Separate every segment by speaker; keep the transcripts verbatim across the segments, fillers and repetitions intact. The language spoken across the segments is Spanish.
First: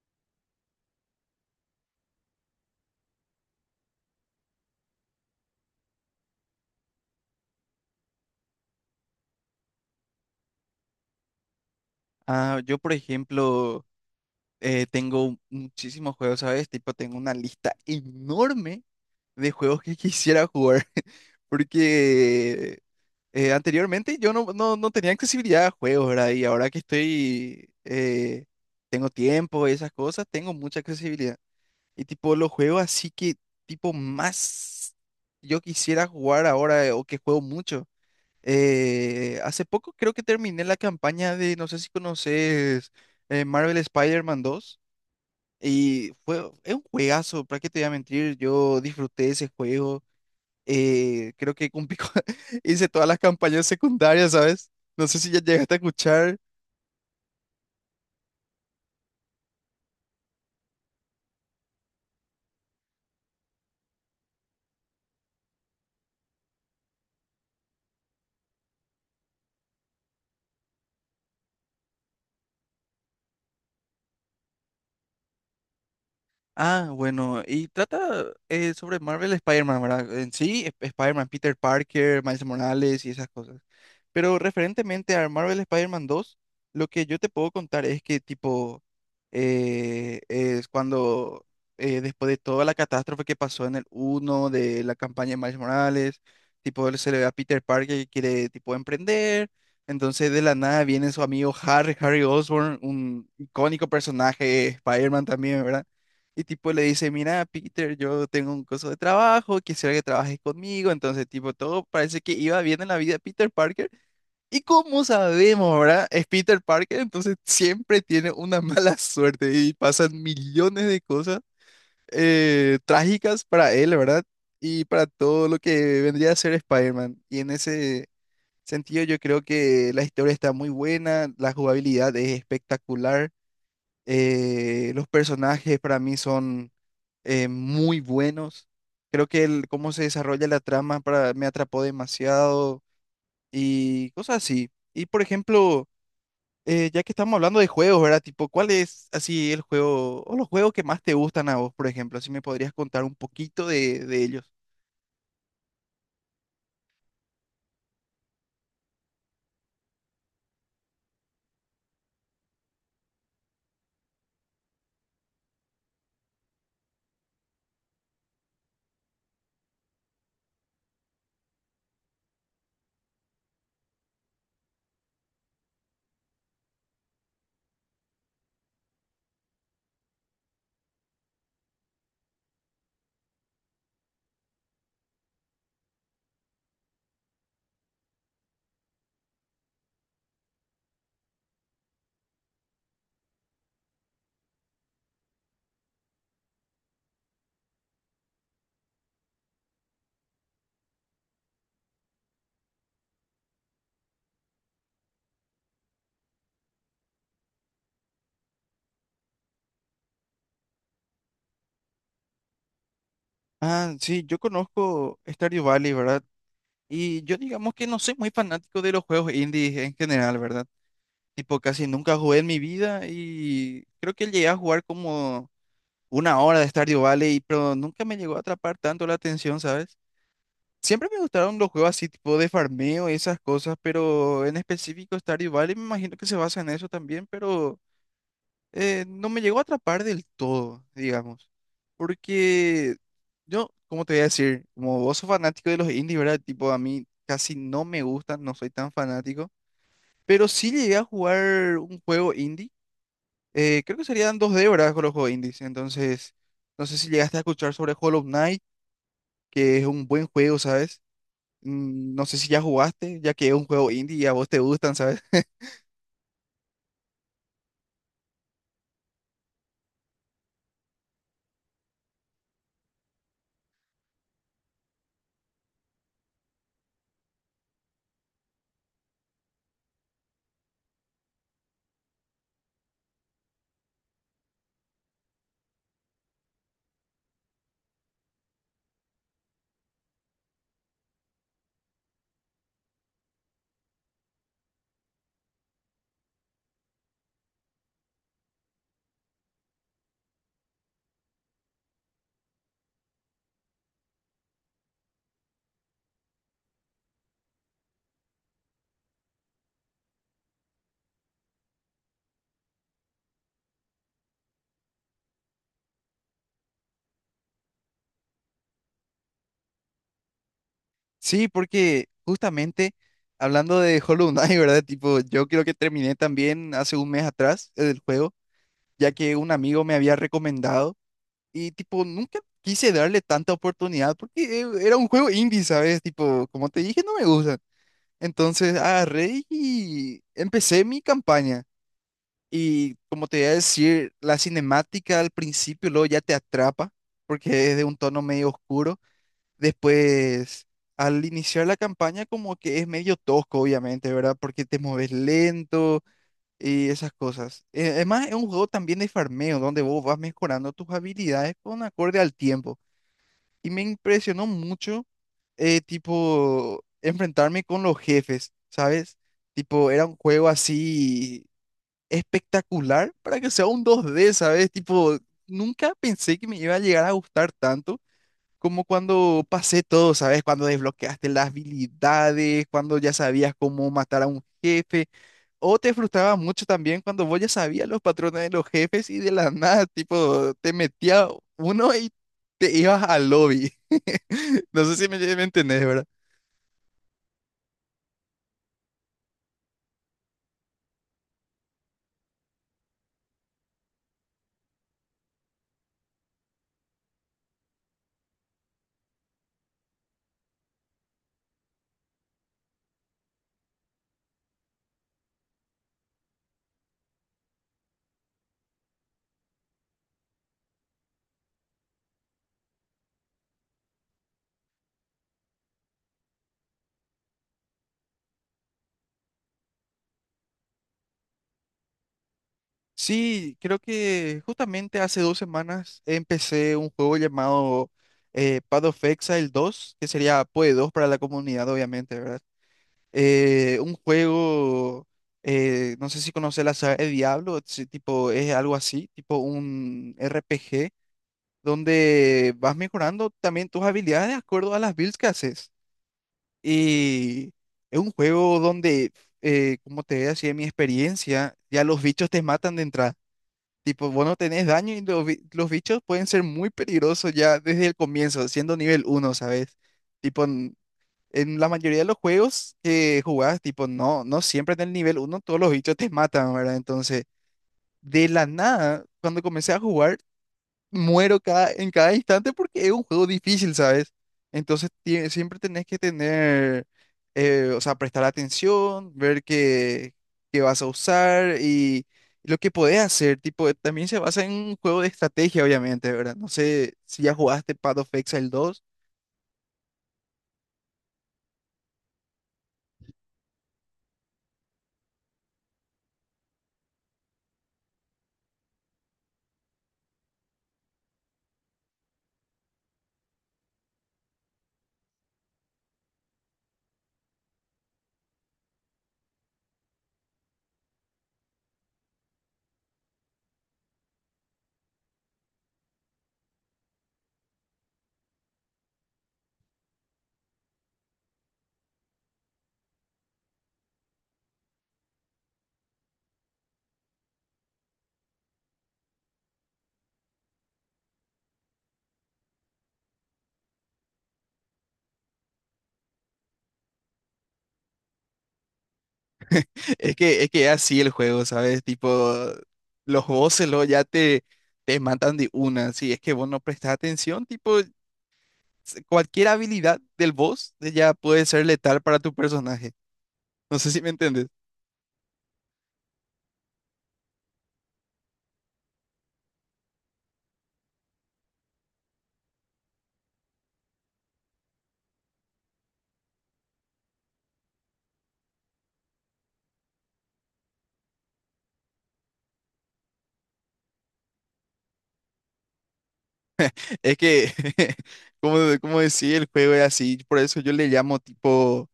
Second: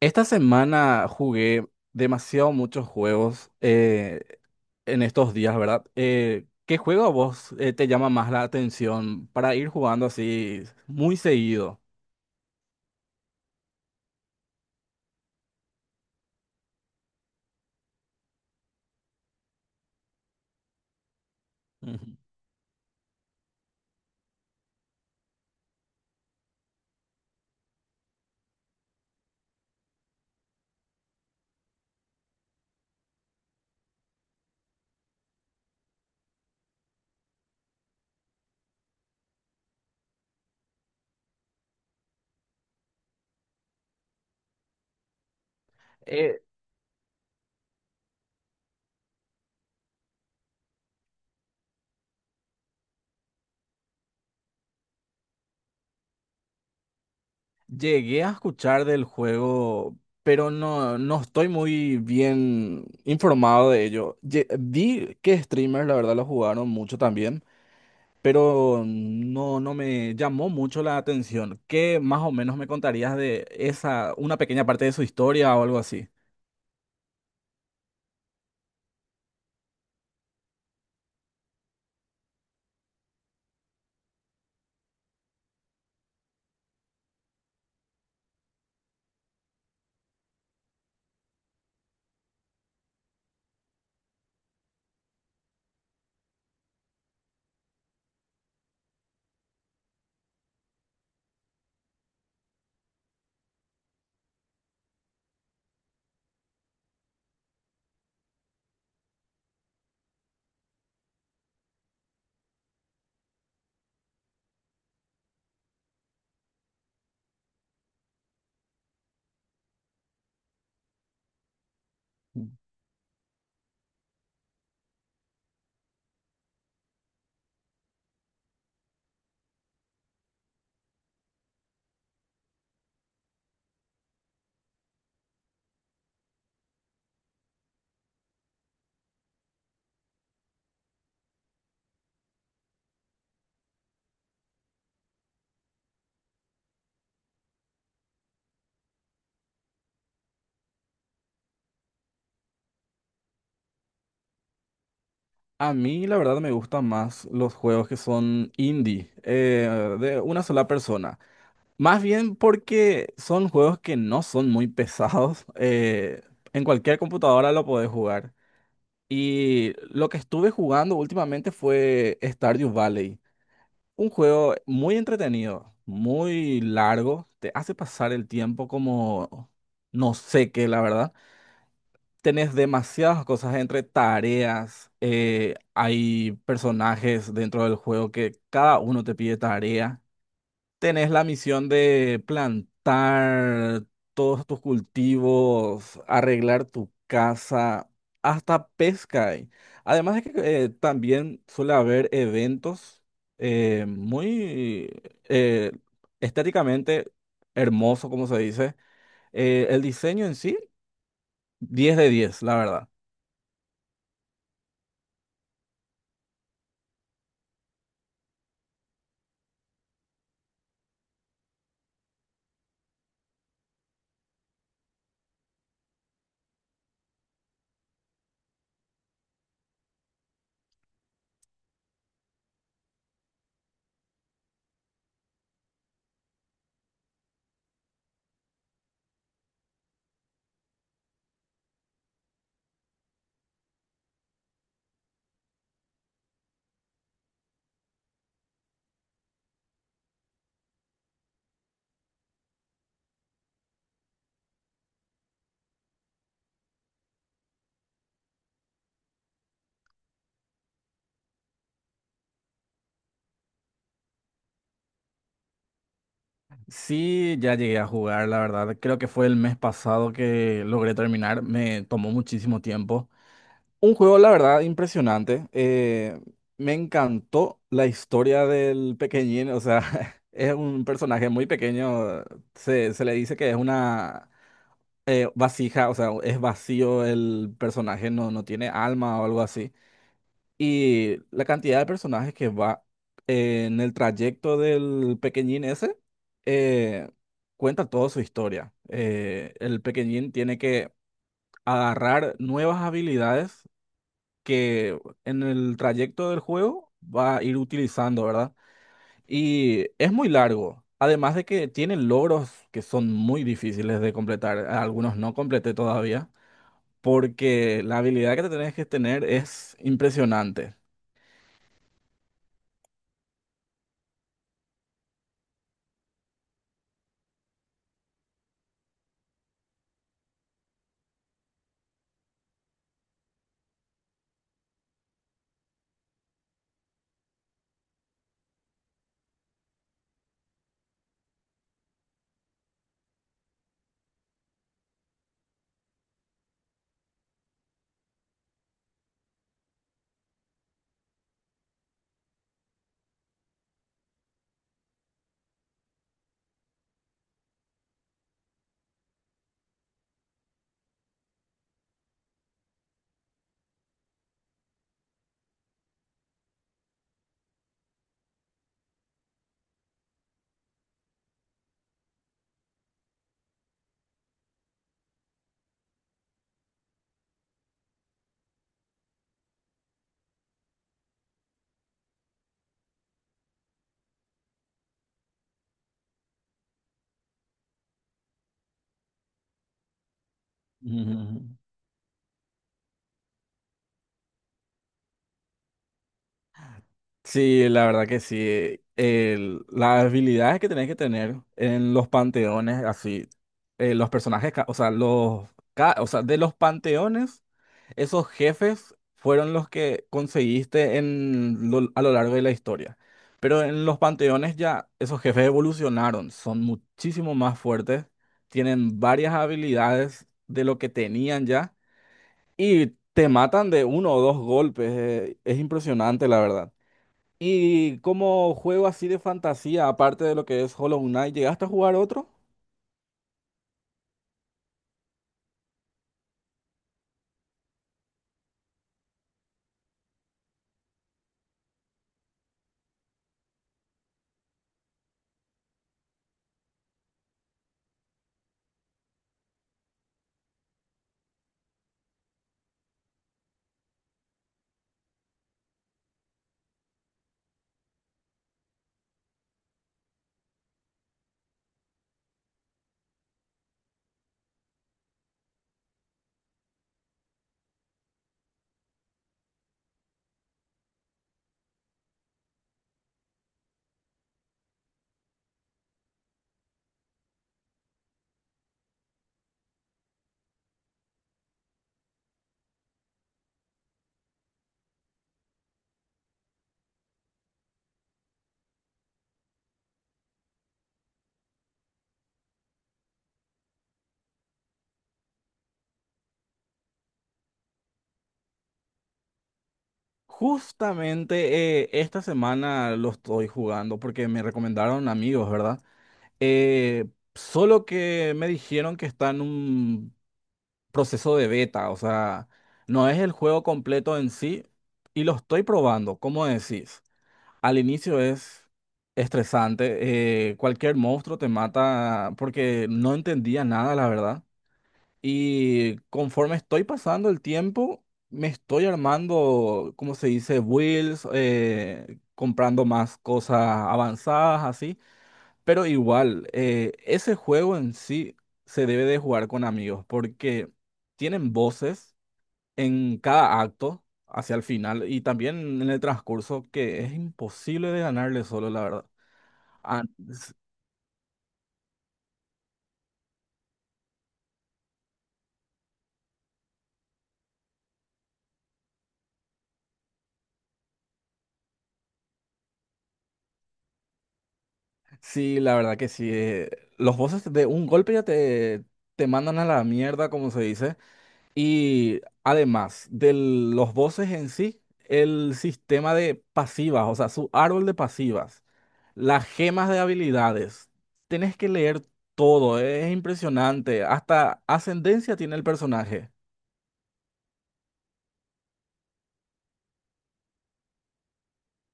Speaker 1: Esta semana jugué demasiado muchos juegos eh, en estos días, ¿verdad? Eh, ¿qué juego a vos eh, te llama más la atención para ir jugando así muy seguido?
Speaker 2: Ah, yo, por ejemplo, eh, tengo muchísimos juegos, ¿sabes? Tipo, tengo una lista enorme de juegos que quisiera jugar,
Speaker 1: Ujú.
Speaker 2: porque eh, anteriormente yo no, no, no tenía accesibilidad a juegos, ¿verdad? Y ahora que estoy, eh, tengo tiempo y esas cosas, tengo mucha accesibilidad. Y tipo, los juegos así que, tipo, más yo quisiera jugar ahora eh, o que juego mucho. Eh, hace poco creo que terminé la campaña de, no sé si conoces eh, Marvel Spider-Man dos, y
Speaker 1: Eh,
Speaker 2: fue, es un juegazo, para qué te voy a mentir, yo disfruté ese juego, eh, creo que cumplí con- hice todas las campañas secundarias, ¿sabes? No sé si ya llegaste a escuchar.
Speaker 1: Llegué a escuchar del juego, pero no, no estoy muy bien informado de ello. Lle- vi que streamers, la verdad, lo jugaron mucho también. Pero no, no me llamó mucho la atención. ¿Qué más o menos me contarías de esa, una pequeña parte de su historia o algo así?
Speaker 2: Ah, bueno, y trata eh, sobre Marvel Spider-Man, ¿verdad? En sí, Sp- Spider-Man, Peter Parker, Miles Morales y esas cosas. Pero referentemente a Marvel Spider-Man dos, lo que yo te puedo contar es que tipo eh, es cuando eh, después de toda la catástrofe que pasó en el uno de la campaña de Miles Morales, tipo él se le ve a Peter Parker que quiere tipo emprender, entonces de la nada viene su amigo Harry, Harry Osborn, un icónico personaje de Spider-Man también, ¿verdad? Y tipo le dice, mira, Peter, yo tengo un coso de trabajo, quisiera que trabajes conmigo. Entonces, tipo, todo parece que iba bien en la vida de Peter Parker. Y como sabemos, ¿verdad? Es Peter Parker, entonces siempre tiene una mala suerte y pasan millones de cosas eh, trágicas para él, ¿verdad? Y para todo lo que vendría a ser Spider-Man. Y en ese sentido, yo creo que la historia está muy buena, la jugabilidad es espectacular, eh, los personajes para mí son eh, muy buenos. Creo que el cómo se desarrolla la trama para, me atrapó demasiado y cosas así. Y por ejemplo, eh, ya que estamos hablando de juegos, ¿verdad? Tipo, ¿cuál es así el juego o los juegos que más te gustan a vos, por ejemplo? Así me podrías contar un poquito de, de ellos.
Speaker 1: A mí, la verdad, me gustan más los juegos que son indie, eh, de una sola persona. Más bien porque son juegos que no son muy pesados. Eh, en cualquier computadora lo podés jugar. Y lo que estuve jugando últimamente fue Stardew Valley. Un juego muy entretenido, muy largo, te hace pasar el tiempo como no sé qué, la verdad. Tenés demasiadas cosas entre tareas, eh, hay personajes dentro del juego que cada uno te pide tarea, tenés la misión de plantar todos tus cultivos, arreglar tu casa, hasta pesca hay. Además de que eh, también suele haber eventos eh, muy eh, estéticamente hermoso, como se dice. Eh, el diseño en sí, diez de diez, la verdad.
Speaker 2: Ah, sí, yo conozco Stardew Valley, ¿verdad? Y yo digamos que no soy muy fanático de los juegos indies en general, ¿verdad? Tipo, casi nunca jugué en mi vida y creo que llegué a jugar como una hora de Stardew Valley, pero nunca me llegó a atrapar tanto la atención, ¿sabes? Siempre me gustaron los juegos así tipo de farmeo y esas cosas, pero en específico Stardew Valley me imagino que se basa en eso también, pero eh, no me llegó a atrapar del todo, digamos. Porque yo, como te voy a decir? Como vos sos fanático de los indies, ¿verdad? Tipo, a mí casi no me gustan, no soy tan fanático, pero sí llegué a jugar un juego indie. Eh, creo que serían dos Débora con los juegos indies. Entonces, no sé si llegaste a escuchar sobre Hollow Knight, que es un buen juego, ¿sabes? Mm, no sé si ya jugaste, ya que es un juego indie y a vos te gustan, ¿sabes?
Speaker 1: Sí, ya llegué a jugar, la verdad. Creo que fue el mes pasado que logré terminar. Me tomó muchísimo tiempo. Un juego, la verdad, impresionante. Eh, me encantó la historia del pequeñín. O sea, es un personaje muy pequeño. Se, se le dice que es una eh, vasija, o sea, es vacío el personaje, no, no tiene alma o algo así. Y la cantidad de personajes que va en el trayecto del pequeñín ese, eh, cuenta toda su historia. Eh, el pequeñín tiene que agarrar nuevas habilidades que en el trayecto del juego va a ir utilizando, ¿verdad? Y es muy largo. Además de que tiene logros que son muy difíciles de completar. Algunos no completé todavía. Porque la habilidad que te tenés que tener es impresionante.
Speaker 2: Sí, porque justamente hablando de Hollow Knight, ¿verdad? Tipo, yo creo que terminé también hace un mes atrás el juego, ya que un amigo me había recomendado y tipo, nunca quise darle tanta oportunidad porque eh, era un juego indie, ¿sabes? Tipo, como te dije, no me gusta. Entonces agarré y empecé mi campaña. Y como te iba a decir, la cinemática al principio luego ya te atrapa porque es de un tono medio oscuro. Después, al iniciar la campaña como que es medio tosco, obviamente, ¿verdad? Porque te mueves lento y esas cosas. Eh, Además, es un juego también de farmeo donde vos vas mejorando tus habilidades con acorde al tiempo. Y me impresionó mucho, eh, tipo, enfrentarme con los jefes, ¿sabes? Tipo, era un juego así espectacular para que sea un dos d, ¿sabes? Tipo, nunca pensé que me iba a llegar a gustar tanto como cuando pasé todo, ¿sabes? Cuando desbloqueaste las habilidades, cuando ya sabías cómo matar a un jefe, o te frustraba mucho también cuando vos ya sabías los patrones de los jefes y de la nada, tipo, te metía
Speaker 1: Ujú.
Speaker 2: uno y te ibas al lobby. No sé si me, me entendés, ¿verdad?
Speaker 1: Sí, la verdad que sí. El- las habilidades que tenés que tener en los panteones, así, eh, los personajes, ca- o sea, los, ca- o sea, de los panteones, esos jefes fueron los que conseguiste en, lo- a lo largo de la historia. Pero en los panteones ya esos jefes evolucionaron, son muchísimo más fuertes, tienen varias habilidades de lo que tenían ya y te matan de uno o dos golpes. Eh, es impresionante, la verdad. Y como juego así de fantasía, aparte de lo que es Hollow Knight, ¿llegaste a jugar otro?
Speaker 2: Sí, creo que justamente hace dos semanas empecé un juego llamado eh, Path of Exile dos, que sería PoE dos para la comunidad, obviamente, ¿verdad? Eh, un juego, eh, no sé si conoces la saga de Diablo, si tipo, es algo así, tipo un R P G, donde vas mejorando también tus habilidades de acuerdo a las builds que haces. Y es un juego donde, eh, como te decía, mi experiencia, ya los bichos te matan de entrada. Tipo, vos no tenés daño y los, bi- los bichos pueden ser muy peligrosos ya desde el comienzo, siendo nivel uno, ¿sabes? Tipo, en, en la mayoría de los juegos que jugás, tipo, no, no siempre en el nivel uno todos los bichos te matan, ¿verdad? Entonces, de la nada, cuando comencé a jugar, muero cada, en cada instante porque es un juego difícil, ¿sabes? Entonces tie- siempre tenés que tener, eh, o sea, prestar atención, ver qué, qué vas a usar y lo que podés hacer. Tipo, también se basa en un juego de estrategia, obviamente, ¿verdad? No sé si ya jugaste Path of Exile dos.
Speaker 1: Justamente eh, esta semana lo estoy jugando porque me recomendaron amigos, ¿verdad? Eh, Solo que me dijeron que está en un proceso de beta, o sea, no es el juego completo en sí y lo estoy probando, ¿cómo decís? Al inicio es estresante, eh, cualquier monstruo te mata porque no entendía nada, la verdad. Y conforme estoy pasando el tiempo, me estoy armando, como se dice, builds, eh, comprando más cosas avanzadas, así. Pero igual, eh, ese juego en sí se debe de jugar con amigos porque tienen voces en cada acto hacia el final y también en el transcurso que es imposible de ganarle solo, la verdad. Ah,
Speaker 2: Es que es que es así el juego, ¿sabes? Tipo, los bosses luego ya te, te matan de una. Si es que vos no prestás atención, tipo, s- cualquier habilidad del boss eh, ya puede ser letal para tu personaje. No sé si me entiendes.
Speaker 1: sí, la verdad que sí. Eh, los voces de un golpe ya te, te mandan a la mierda, como se dice. Y además de los voces en sí, el sistema de pasivas, o sea, su árbol de pasivas, las gemas de habilidades, tenés que leer todo, es impresionante, hasta ascendencia tiene el personaje.
Speaker 2: Es que, como, como decía, el juego es así. Por eso yo le llamo tipo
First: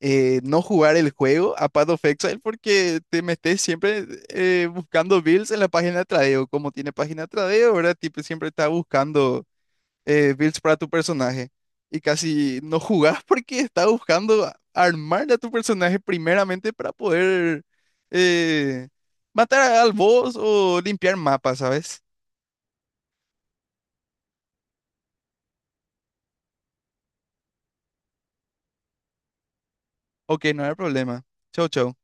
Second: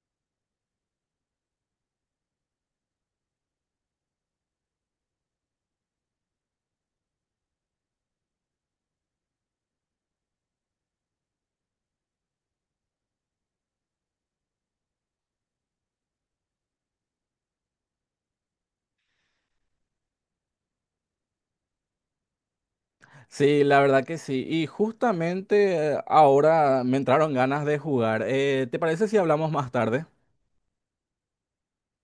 Speaker 2: eh, no jugar el juego a Path of Exile porque te metes siempre eh, buscando builds en la página de tradeo. Como tiene página de tradeo, ¿verdad? Tipo, siempre está buscando eh, builds para tu personaje y casi no jugás porque estás buscando a- armarle a tu personaje primeramente para poder eh, matar al boss o limpiar mapas, ¿sabes?
Speaker 1: Sí, la verdad que sí. Y justamente eh, ahora me entraron ganas de jugar. Eh, ¿te parece si hablamos más tarde?
Speaker 2: Ok, no hay problema. Chau, chau.